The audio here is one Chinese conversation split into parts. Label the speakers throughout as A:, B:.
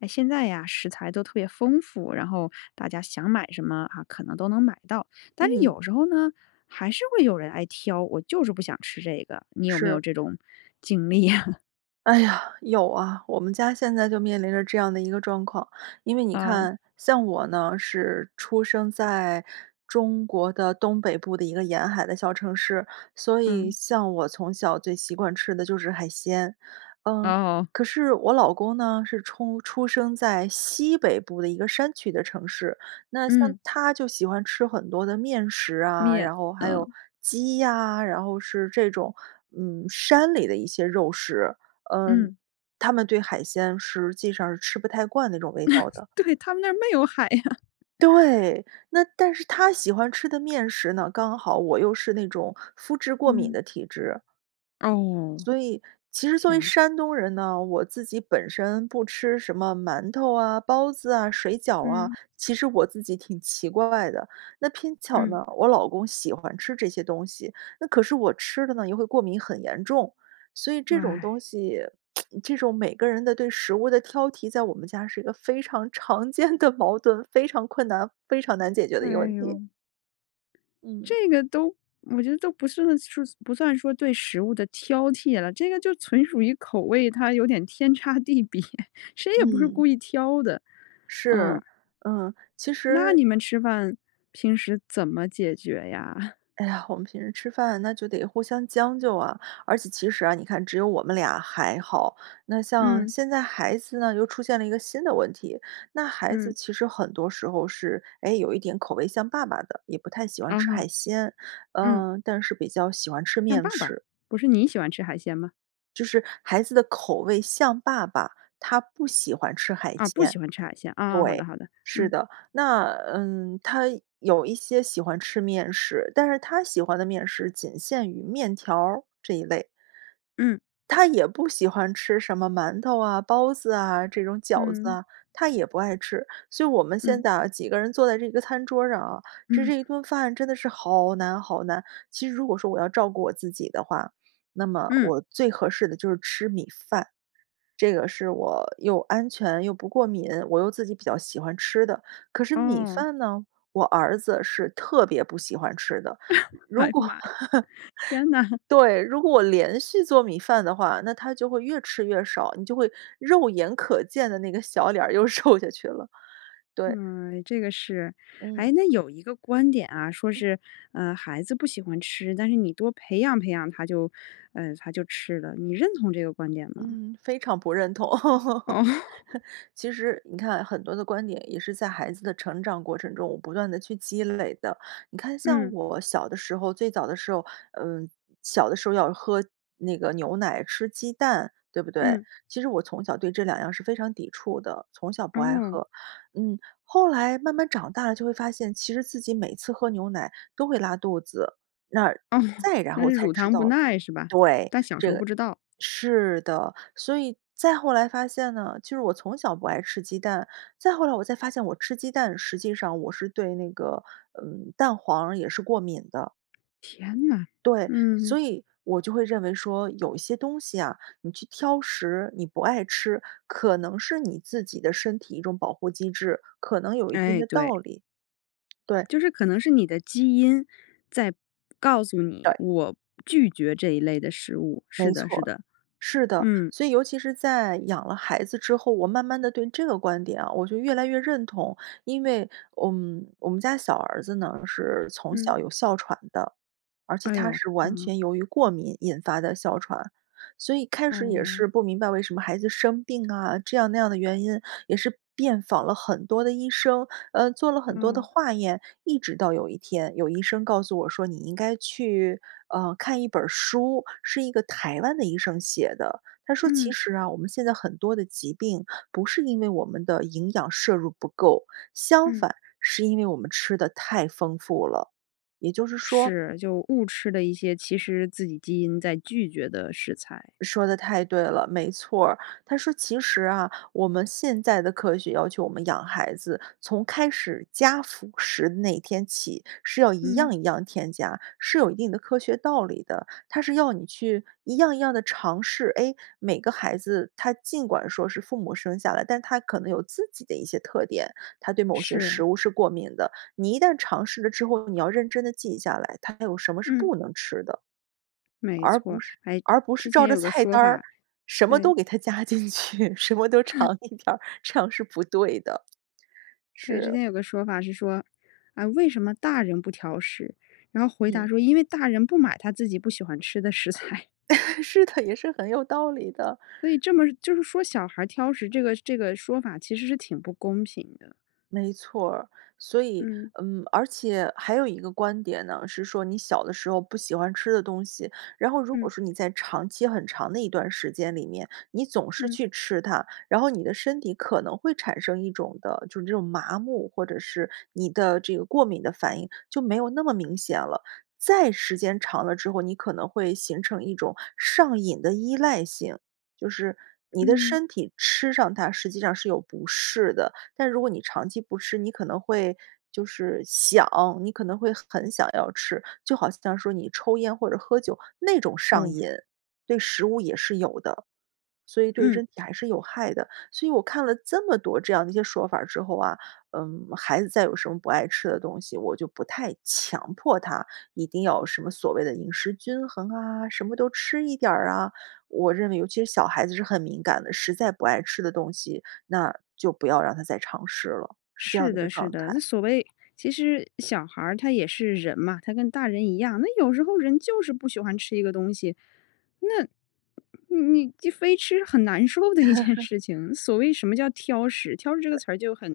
A: 诶，现在呀，食材都特别丰富，然后大家想买什么啊，可能都能买到。但是
B: 嗯。
A: 有时候呢，还是会有人爱挑：“我就是不想吃这个。”你有没有
B: 是。
A: 这种经历呀？
B: 哎呀，有啊，我们家现在就面临着这样的一个状况。因为你
A: 嗯。
B: 看，像我呢，是出生在，中国的东北部的一个沿海的小城市，所以
A: 嗯。
B: 像我从小最习惯吃的就是海鲜。嗯，
A: 哦。
B: 可是我老公呢，是出出生在西北部的一个山区的城市。那像
A: 嗯。
B: 他就喜欢吃很多的面食啊，
A: 面，
B: 然后还有
A: 嗯。
B: 鸡呀，然后是这种，嗯，山里的一些肉食。嗯，
A: 嗯。
B: 他们对海鲜，实际上是吃不太惯那种味道 的。
A: 对，他们那儿没有海呀。
B: 对，那但是他喜欢吃的面食呢刚好我又是那种麸质过敏
A: 嗯。
B: 的体质。
A: 哦，
B: 所以，其实作为
A: 天呐。
B: 山东人呢，我自己本身不吃什么馒头啊、包子啊、水饺啊，
A: 嗯。
B: 其实我自己挺奇怪的。那偏巧
A: 嗯。
B: 呢，我老公喜欢吃这些东西，那可是我吃的呢，又会过敏很严重。所以这种
A: 唉。
B: 东西，这种每个人的对食物的挑剔，在我们家是一个非常常见的矛盾，非常困难、非常难解决的一个
A: 哎
B: 问
A: 呦。
B: 题。嗯。
A: 这个都我觉得都不算是不算说对食物的挑剔了。这个就纯属于口味，它有点天差地别，谁也不是
B: 嗯。
A: 故意挑的。嗯。
B: 是。嗯，其
A: 那
B: 实
A: 你们吃饭，平时怎么解决呀？
B: 哎呀，我们平时吃饭那就得互相将就啊。而且其实啊，你看只有我们俩还好，那像
A: 嗯。
B: 现在孩子呢，又出现了一个新的问题。那孩子
A: 嗯。
B: 其实很多时候是，哎，有一点口味像爸爸的，也不太喜欢
A: 嗯
B: 吃海
A: 哼。
B: 鲜，
A: 嗯。
B: 嗯，但是比较喜欢吃
A: 像
B: 面
A: 爸爸，
B: 食。
A: 不是你喜欢吃海鲜吗？
B: 就是孩子的口味像爸爸，他不喜欢吃海
A: 啊，不
B: 鲜，对，
A: 喜欢吃海鲜。啊，好的好的，
B: 是
A: 嗯。
B: 的。那，嗯，他有一些喜欢吃面食，但是他喜欢的面食仅限于面条儿这一类。
A: 嗯。
B: 他也不喜欢吃什么馒头啊、包子啊、这种饺子
A: 嗯。
B: 啊，他也不爱吃。所以我们现
A: 嗯。
B: 在啊，几个人坐在这个餐桌上啊，吃
A: 嗯。
B: 这一顿饭真的是好难好难。其实如果说我要照顾我自己的话，那么
A: 嗯。
B: 我最合适的就是吃米饭，这个是我又安全、又不过敏，我又自己比较喜欢吃的。可是米
A: 哦。
B: 饭呢，我儿子是特别不喜欢吃的。如
A: 哎
B: 如
A: 呀
B: 果
A: 妈呀，天哪。
B: 对，如果我连续做米饭的话，那他就会越吃越少，你就会肉眼可见的那个小脸儿又瘦下去了，对。
A: 哎，这个是。
B: 嗯。
A: 诶，那有一个观点啊，说是，呃，孩子不喜欢吃，但是你多培养培养他就，呃，他就吃了，你认同这个观点吗？
B: 嗯，非常不认同。
A: 哦。
B: 其实你看很多的观点也是在孩子的成长过程中，我不断地去积累的。你看像
A: 嗯。
B: 我小的时候，最早的时候，嗯，小的时候要喝那个牛奶、吃鸡蛋，对不对？
A: 嗯。
B: 其实我从小对这两样儿是非常抵触的，从小不爱
A: 哦。
B: 喝。嗯，后来慢慢长大了就会发现，其实自己每次喝牛奶都会拉肚子，那
A: 哦，
B: 再然
A: 那
B: 后
A: 是
B: 才
A: 乳
B: 知
A: 糖不
B: 道
A: 耐是吧？
B: 对，
A: 但小时
B: 这
A: 候
B: 个
A: 不知道。
B: 是的。所以再后来发现呢，其实我从小不爱吃鸡蛋。再后来我才发现我吃鸡蛋，实际上我是对那个，嗯，蛋黄儿也是过敏的。
A: 天哪，
B: 对，
A: 嗯。
B: 所以我就会认为说，有一些东西啊，你去挑食、你不爱吃，可能是你自己的身体一种保护机制，可能有一定
A: 哎，
B: 的
A: 对。
B: 道理，对。
A: 就是可能是你的基因在告诉你，
B: 对。
A: 我拒绝这一类的食物，是
B: 没
A: 的
B: 错
A: 是
B: 儿，
A: 的。
B: 是的。
A: 嗯。
B: 所以尤其是在养了孩子之后，我慢慢地对这个观点啊，我就越来越认同。因为，嗯，我们家小儿子呢是从
A: 嗯。
B: 小有哮喘的，而且
A: 哎
B: 他
A: 哟，
B: 是
A: 嗯
B: 完
A: 哼。
B: 全由于过敏引发的哮喘。所以开始也
A: 哦。
B: 是不明白为什么孩子生病啊，这样那样的原因，也是遍访了很多的医生，呃，做了很多的
A: 哦。
B: 化验。一直到有一天，有医生告诉我说，你应该去，呃，看一本儿书，是一个台湾的医生写的。他说其
A: 嗯。
B: 实啊，我们现在很多的疾病不是因为我们的营养摄入不够，相
A: 嗯。
B: 反，是因为我们吃得太丰富了，也就是说
A: 是，就误吃了一些其实自己基因在拒绝的食材。
B: 说得太对了，没错儿。他说其实啊，我们现在的科学要求我们养孩子，从开始加辅食的那天起，是要一
A: 嗯。
B: 样一样添加，是有一定的科学道理的，它是要你去一样一样地尝试。哎，每个孩子他尽管说是父母生下来，但他可能有自己的一些特点，他对某些
A: 是。
B: 食物是过敏的。你一旦尝试了之后，你要认真地记下来，他有什么是
A: 嗯。
B: 不能吃的。
A: 没
B: 而
A: 错
B: 不
A: 儿，
B: 是
A: 哎，
B: 而不是
A: 之
B: 照
A: 前
B: 着
A: 有个
B: 菜
A: 说
B: 单儿，
A: 法
B: 什么
A: 对。
B: 都给他加进去，什么都 尝一点儿，这样是不对的。
A: 对，
B: 是。
A: 之前有个说法是说，啊，为什么大人不挑食？然后回
B: 嗯。
A: 答说因为大人不买他自己不喜欢吃的食材。
B: 是的，也是很有道理的。
A: 所以这么就是说小孩儿挑食这个这个说法其实是挺不公平的。
B: 没错儿。所以
A: 嗯。
B: 嗯，而且还有一个观点呢，是说你小的时候不喜欢吃的东西，然后如果
A: 嗯。
B: 说你在长期很长的一段时间里面，你总是
A: 嗯。
B: 去吃它，然后你的身体可能会产生一种的就是这种麻木，或者是你的这个过敏的反应，就没有那么明显了。再时间长了之后，你可能会形成一种上瘾的依赖性，就是你的
A: 嗯。
B: 身体吃上它实际上是有不适的，但如果你长期不吃，你可能会就是想，你可能会很想要吃。就好像说你抽烟或者喝酒那种上瘾，
A: 哦。
B: 对食物也是有的，所以对
A: 嗯。
B: 身体还是有害的。所以我看了这么多这样的一些说法儿之后啊，嗯，孩子再有什么不爱吃的东西，我就不太强迫他一定要有什么所谓的饮食均衡啊、什么都吃一点儿啊。我认为尤其是小孩子是很敏感的，实在不爱吃的东西，那就不要让他再尝试了，是这样
A: 是
B: 的一个
A: 的是
B: 状
A: 的，这
B: 态。
A: 所谓其实小孩儿他也是人嘛，他跟大人一样，那有时候人就是不喜欢吃一个东西，那你你非吃是很难受的一件 事情。所谓什么叫挑食，挑食这个
B: 对。
A: 词儿就很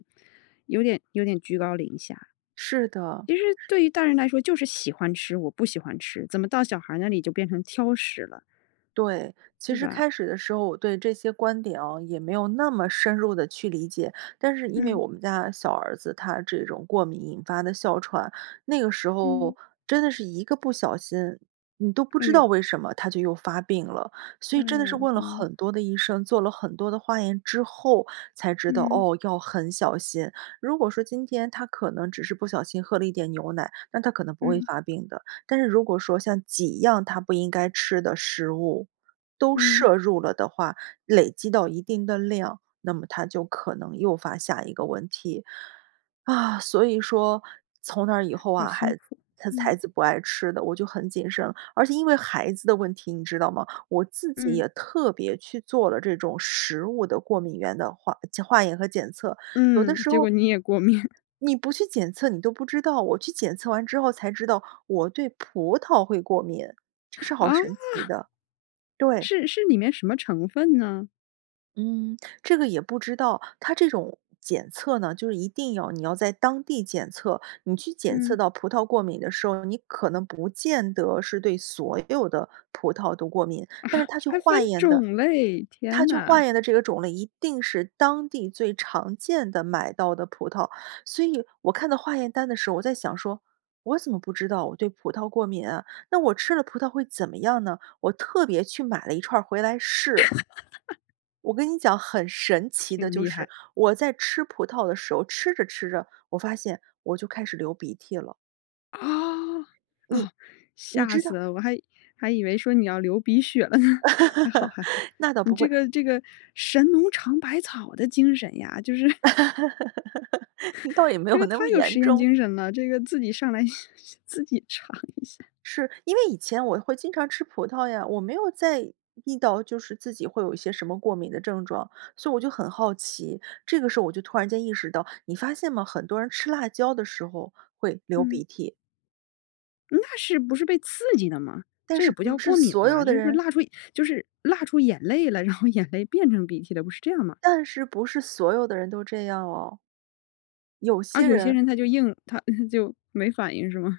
A: 有点有点居高临下。
B: 是的。
A: 其实对于大人来说就是喜欢吃、我不喜欢吃，怎么到小孩儿那里就变成挑食了？
B: 对，其
A: 对
B: 实
A: 吧？
B: 开始的时候我对这些观点啊，也没有那么深入地去理解。但是因为
A: 嗯。
B: 我们家小儿子他这种过敏引发的哮喘，那个时候
A: 嗯。
B: 真的是一个不小心，你都不
A: 哎
B: 知道
A: 呦。
B: 为什么他就又发病了。所
A: 哎
B: 以真的是
A: 呦。
B: 问了
A: 嗯。
B: 很多的医生、做了很多的化验之后才知道，
A: 嗯。
B: 哦，要很小心。如果说今天他可能只是不小心喝了一点牛奶，但他可能不会
A: 嗯。
B: 发病的。但是如果说像几样他不应该吃的食物都
A: 嗯。
B: 摄入了的话，累积到一定的量，那么他就可能诱发下一个问题。啊，所以说从那以后
A: 好
B: 啊，
A: 辛
B: 孩子
A: 苦。
B: 他孩
A: 嗯。
B: 子不爱吃的，我就很谨慎。而且因为孩子的问题，你知道吗，我自己
A: 嗯。
B: 也特别去做了这种食物的过敏原的化检化验和检测，有的
A: 嗯，
B: 时
A: 结果
B: 候
A: 你也过敏。
B: 你不去检测你都不知道。我去检测完之后才知道，我对葡萄会过敏。这是好
A: 啊？
B: 神奇的，对。
A: 是是里面什么成分呢？
B: 嗯，这个也不知道。它这种检测呢，就是一定要你要在当地检测，你去检测
A: 嗯。
B: 到葡萄过敏的时候，你可能不见得是对所有的葡萄都过敏。
A: 啊，
B: 但是他去
A: 还分
B: 化验的
A: 种类，
B: 他
A: 天
B: 去
A: 呐。
B: 化验的这个种类，一定是当地最常见的，买到的葡萄。所以，我看到化验单的时候我在想说：“我怎么不知道我对葡萄过敏啊，那我吃了葡萄会怎么样呢？”我特别去买了一串儿回来试。我跟你讲很神奇的
A: 挺
B: 就
A: 厉害。
B: 是，我在吃葡萄的时候吃着吃着，我发现，我就开始流鼻涕了。
A: 啊，
B: 你
A: 哦。
B: 你
A: 吓
B: 知
A: 死
B: 道
A: 了我还还以为说你要流鼻血了呢。还好还好，
B: 那倒
A: 你
B: 不
A: 这
B: 会。
A: 个这个神农尝百草的精神呀，就是。
B: 倒也 没
A: 这
B: 有
A: 个
B: 那
A: 太
B: 么
A: 有
B: 严
A: 实验
B: 重。
A: 精神了，这个自己上来自己尝一下。
B: 是，因为以前我会经常吃葡萄呀。我没有在意到，就是自己会有一些什么过敏的症状，所以我就很好奇，这个时候我就突然间意识到你发现吗？很多人吃辣椒的时候，会流
A: 嗯。
B: 鼻涕。
A: 那是不是被刺激的吗？
B: 但
A: 这
B: 是
A: 也不
B: 不
A: 叫
B: 是
A: 过敏
B: 所
A: 吧，
B: 有的
A: 就是
B: 人
A: 辣出就是辣出眼泪了，然后眼泪变成鼻涕了，不是这样吗？
B: 但是不是所有的人都这样哦。有
A: 啊，
B: 些
A: 有些
B: 人
A: 人他就硬他，就没反应是吗？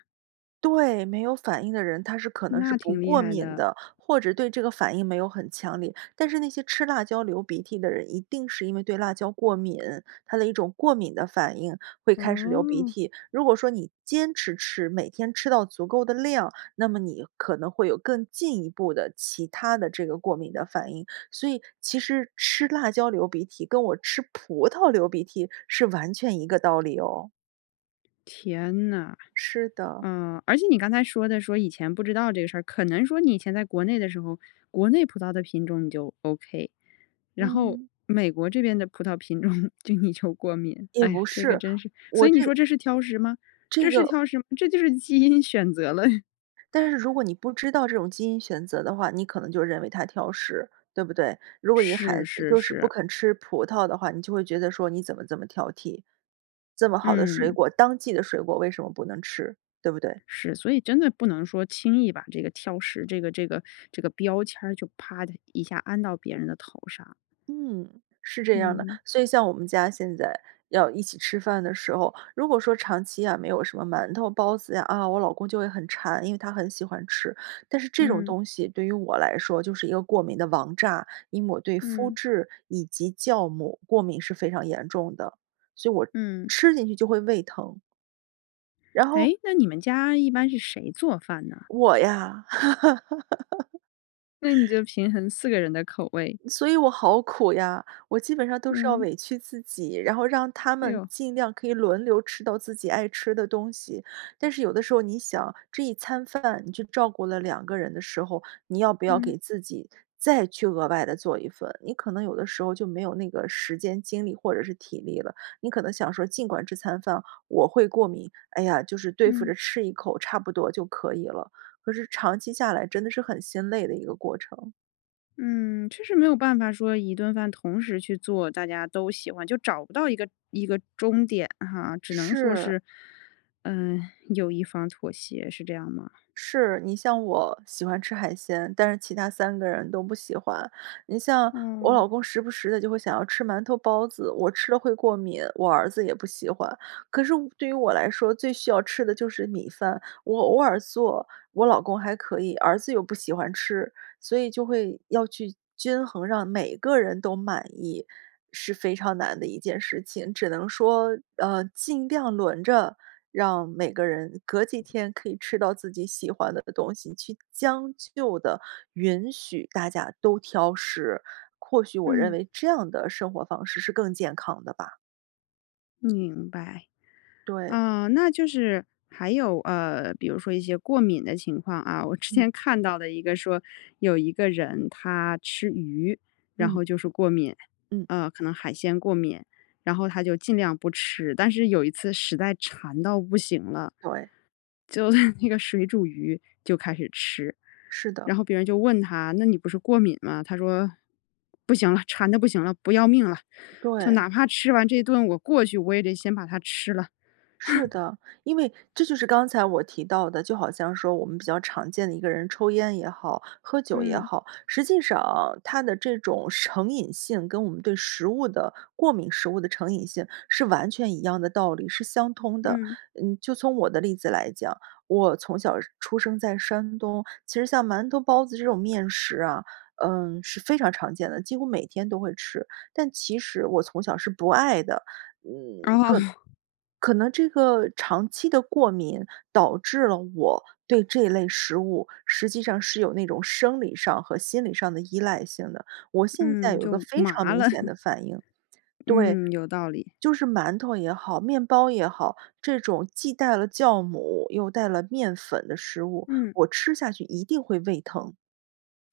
B: 对，没有反应的人他是可能是
A: 那
B: 不
A: 挺厉
B: 过
A: 害
B: 敏
A: 的。
B: 的，或者对这个反应没有很强烈。但是那些吃辣椒流鼻涕的人一定是因为对辣椒过敏，他的一种过敏的反应会开始流鼻
A: 哦。
B: 涕。如果说你坚持吃，每天吃到足够的量，那么你可能会有更进一步的其它的这个过敏的反应。所以其实吃辣椒流鼻涕跟我吃葡萄流鼻涕是完全一个道理哦。
A: 天哪，
B: 是的。
A: 呃，而且你刚才说的说以前不知道这个事儿，可能说你以前在国内的时候，国内葡萄的品种你就 OK，然后
B: 嗯。
A: 美国这边的葡萄品种就你就过敏。
B: 也
A: 哎呀，
B: 不
A: 这个
B: 是，
A: 真是，所
B: 我
A: 以你
B: 这
A: 说这是挑食吗？这
B: 这
A: 是
B: 个。
A: 挑食这就是基因选择了。
B: 但是如果你不知道这种基因选择的话，你可能就认为他挑食，对不对？如果一个孩
A: 是
B: 子
A: 是
B: 就是不
A: 是。
B: 肯吃葡萄的话，你就会觉得说：“你怎么这么挑剔，这么好的水
A: 嗯。
B: 果，当季的水果为什么不能吃？”对不对？
A: 是。所以真的不能说轻易把这个挑食这个这个这个标签儿就啪的一下安到别人的头上。
B: 嗯，是这样的。
A: 嗯。
B: 所以像我们家现在要一起吃饭的时候，如果说长期呀没有什么馒头包子呀，啊，我老公就会很馋，因为他很喜欢吃。但是这种
A: 嗯。
B: 东西对于我来说就是一个过敏的王炸，因为我对麸
A: 嗯。
B: 质以及酵母过敏是非常严重的，所以我
A: 嗯。
B: 吃进去就会胃疼。然后
A: 诶，那你们家一般是谁做饭呢？
B: 我呀！
A: 那你 就平衡4个人的口味。
B: 所以我好苦呀。我基本上都是要
A: 嗯。
B: 委屈自己，然后让他
A: 哎
B: 们
A: 呦。
B: 尽量可以轮流吃到自己爱吃的东西。但是有的时候你想，这一餐饭你就照顾了2个人的时候，你要不要
A: 嗯。
B: 给自己再去额外地做一份，你可能有的时候就没有那个时间、精力或者是体力了。你可能想说：“尽管这餐饭我会过敏，哎呀，就是对付着
A: 嗯。
B: 吃一口差不多就可以了。”可是长期下来真的是很心累的一个过程。
A: 嗯，确实没有办法说一顿饭同时去做大家都喜欢，就找不到一个一个中点哈。只能说
B: 是。
A: 是，嗯，有一方妥协，是这样吗？
B: 是，你像我喜欢吃海鲜，但是其他3个人都不喜欢。你像我
A: 嗯。
B: 老公时不时地就会想要吃馒头包子，我吃了会过敏，我儿子也不喜欢。可是我对于我来说，最需要吃的就是米饭，我偶尔做，我老公还可以，儿子又不喜欢吃，所以就会要去，均衡，让每个人都满意是非常难的一件事情。只能说，呃，尽量轮着，让每个人隔几天可以吃到自己喜欢的东西，去将就地允许大家都挑食。或许我认
A: 嗯。
B: 为这样的生活方式是更健康的吧。
A: 明白。
B: 对。
A: 呃，那就是还有，呃，比如说一些过敏的情况啊我之
B: 嗯。
A: 前看到的一个说，有一个人他吃鱼，然
B: 嗯。
A: 后就是过敏，
B: 嗯。
A: 呃可能海鲜过敏。然后他就尽量不吃。但是有一次实在馋到不行了，
B: 对。
A: 就那 那个水煮鱼就开始吃。
B: 是的。
A: 然后别人就问他：“那你不是过敏吗？”他说：“不行了，馋得不行了，不要命了，就
B: 对。
A: 哪怕吃完这一顿，我过去，我也得先把它吃了。”
B: 是 的。因为，这就是刚才我提到的，就好像说我们比较常见的，一个人抽烟也好，喝酒也
A: 嗯。
B: 好。实际上啊，他的这种成瘾性，跟我们对食物的过敏、食物的成瘾性是完全一样的道理，是相通的。
A: 嗯。
B: 嗯，就从我的例子来讲，我从小出生在山东，其实像馒头、包子这种面食啊，嗯，是非常常见的，几乎每天都会吃。但其实我从小是不爱的，嗯，
A: 哦。
B: 可可能这个长期的过敏，导致了我对这类食物，实际上是有那种生理上和心理上的依赖性的。我现在
A: 嗯，
B: 有个
A: 就
B: 非常
A: 麻
B: 明
A: 了。
B: 显 的反应对，
A: 嗯，有道理。
B: 就是馒头也好，面包也好，这种既带了酵母又带了面粉的食物，
A: 嗯。
B: 我吃下去一定会胃疼。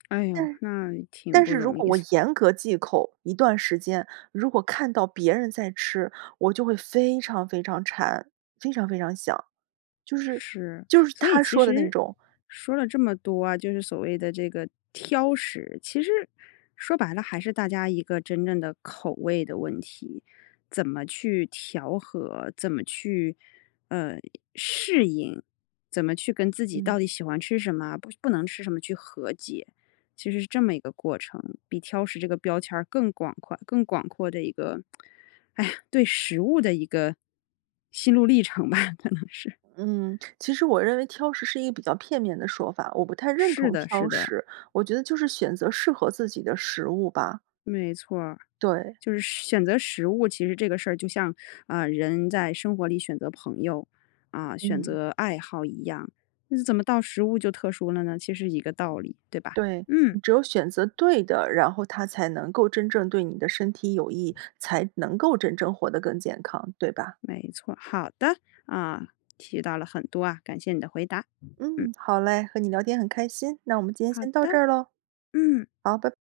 A: 哎哟，
B: 但
A: 那挺
B: 但
A: 不
B: 是如
A: 容易。
B: 果我严格忌口，一段时间，如果看到别人在吃，我就会非常非常馋，非常非常想，就是
A: 是，
B: 就是
A: 所以
B: 他
A: 其
B: 说的那
A: 实，
B: 种
A: 说了这么多啊，就是所谓的这个挑食，其实说白了还是大家一个真正的口味的问题。怎么去调和，怎么去，呃适应，怎么去跟自己到
B: 嗯。
A: 底喜欢吃什么，不不能吃什么去和解，其实是这么一个过程。比挑食这个标签儿更广夸更广阔的一个 哎呀，对食物的一个心路历程吧，可能是。
B: 嗯，其实我认为挑食是一比较片面的说法，我不太认
A: 是
B: 同
A: 的是
B: 挑
A: 的。
B: 食。我觉得就是选择适合自己的食物吧。
A: 没错儿，
B: 对。
A: 就是选择食物，其实这个事儿就像，呃，人在生活里选择朋友，啊，选
B: 嗯。
A: 择爱好一样，那怎么到食物就特殊了呢？其实一个道理，对吧？
B: 对，
A: 嗯。
B: 你只有选择对的，然后它才能够真正对你的身体有益，才能够真正活得更健康，对吧？
A: 没错，好的，啊，提到了很多啊，感谢你的回答。嗯。
B: 嗯，好叻，和你聊天很开心，那我们今天
A: 好
B: 先到这
A: 的。
B: 儿咯。
A: 嗯。
B: 好，拜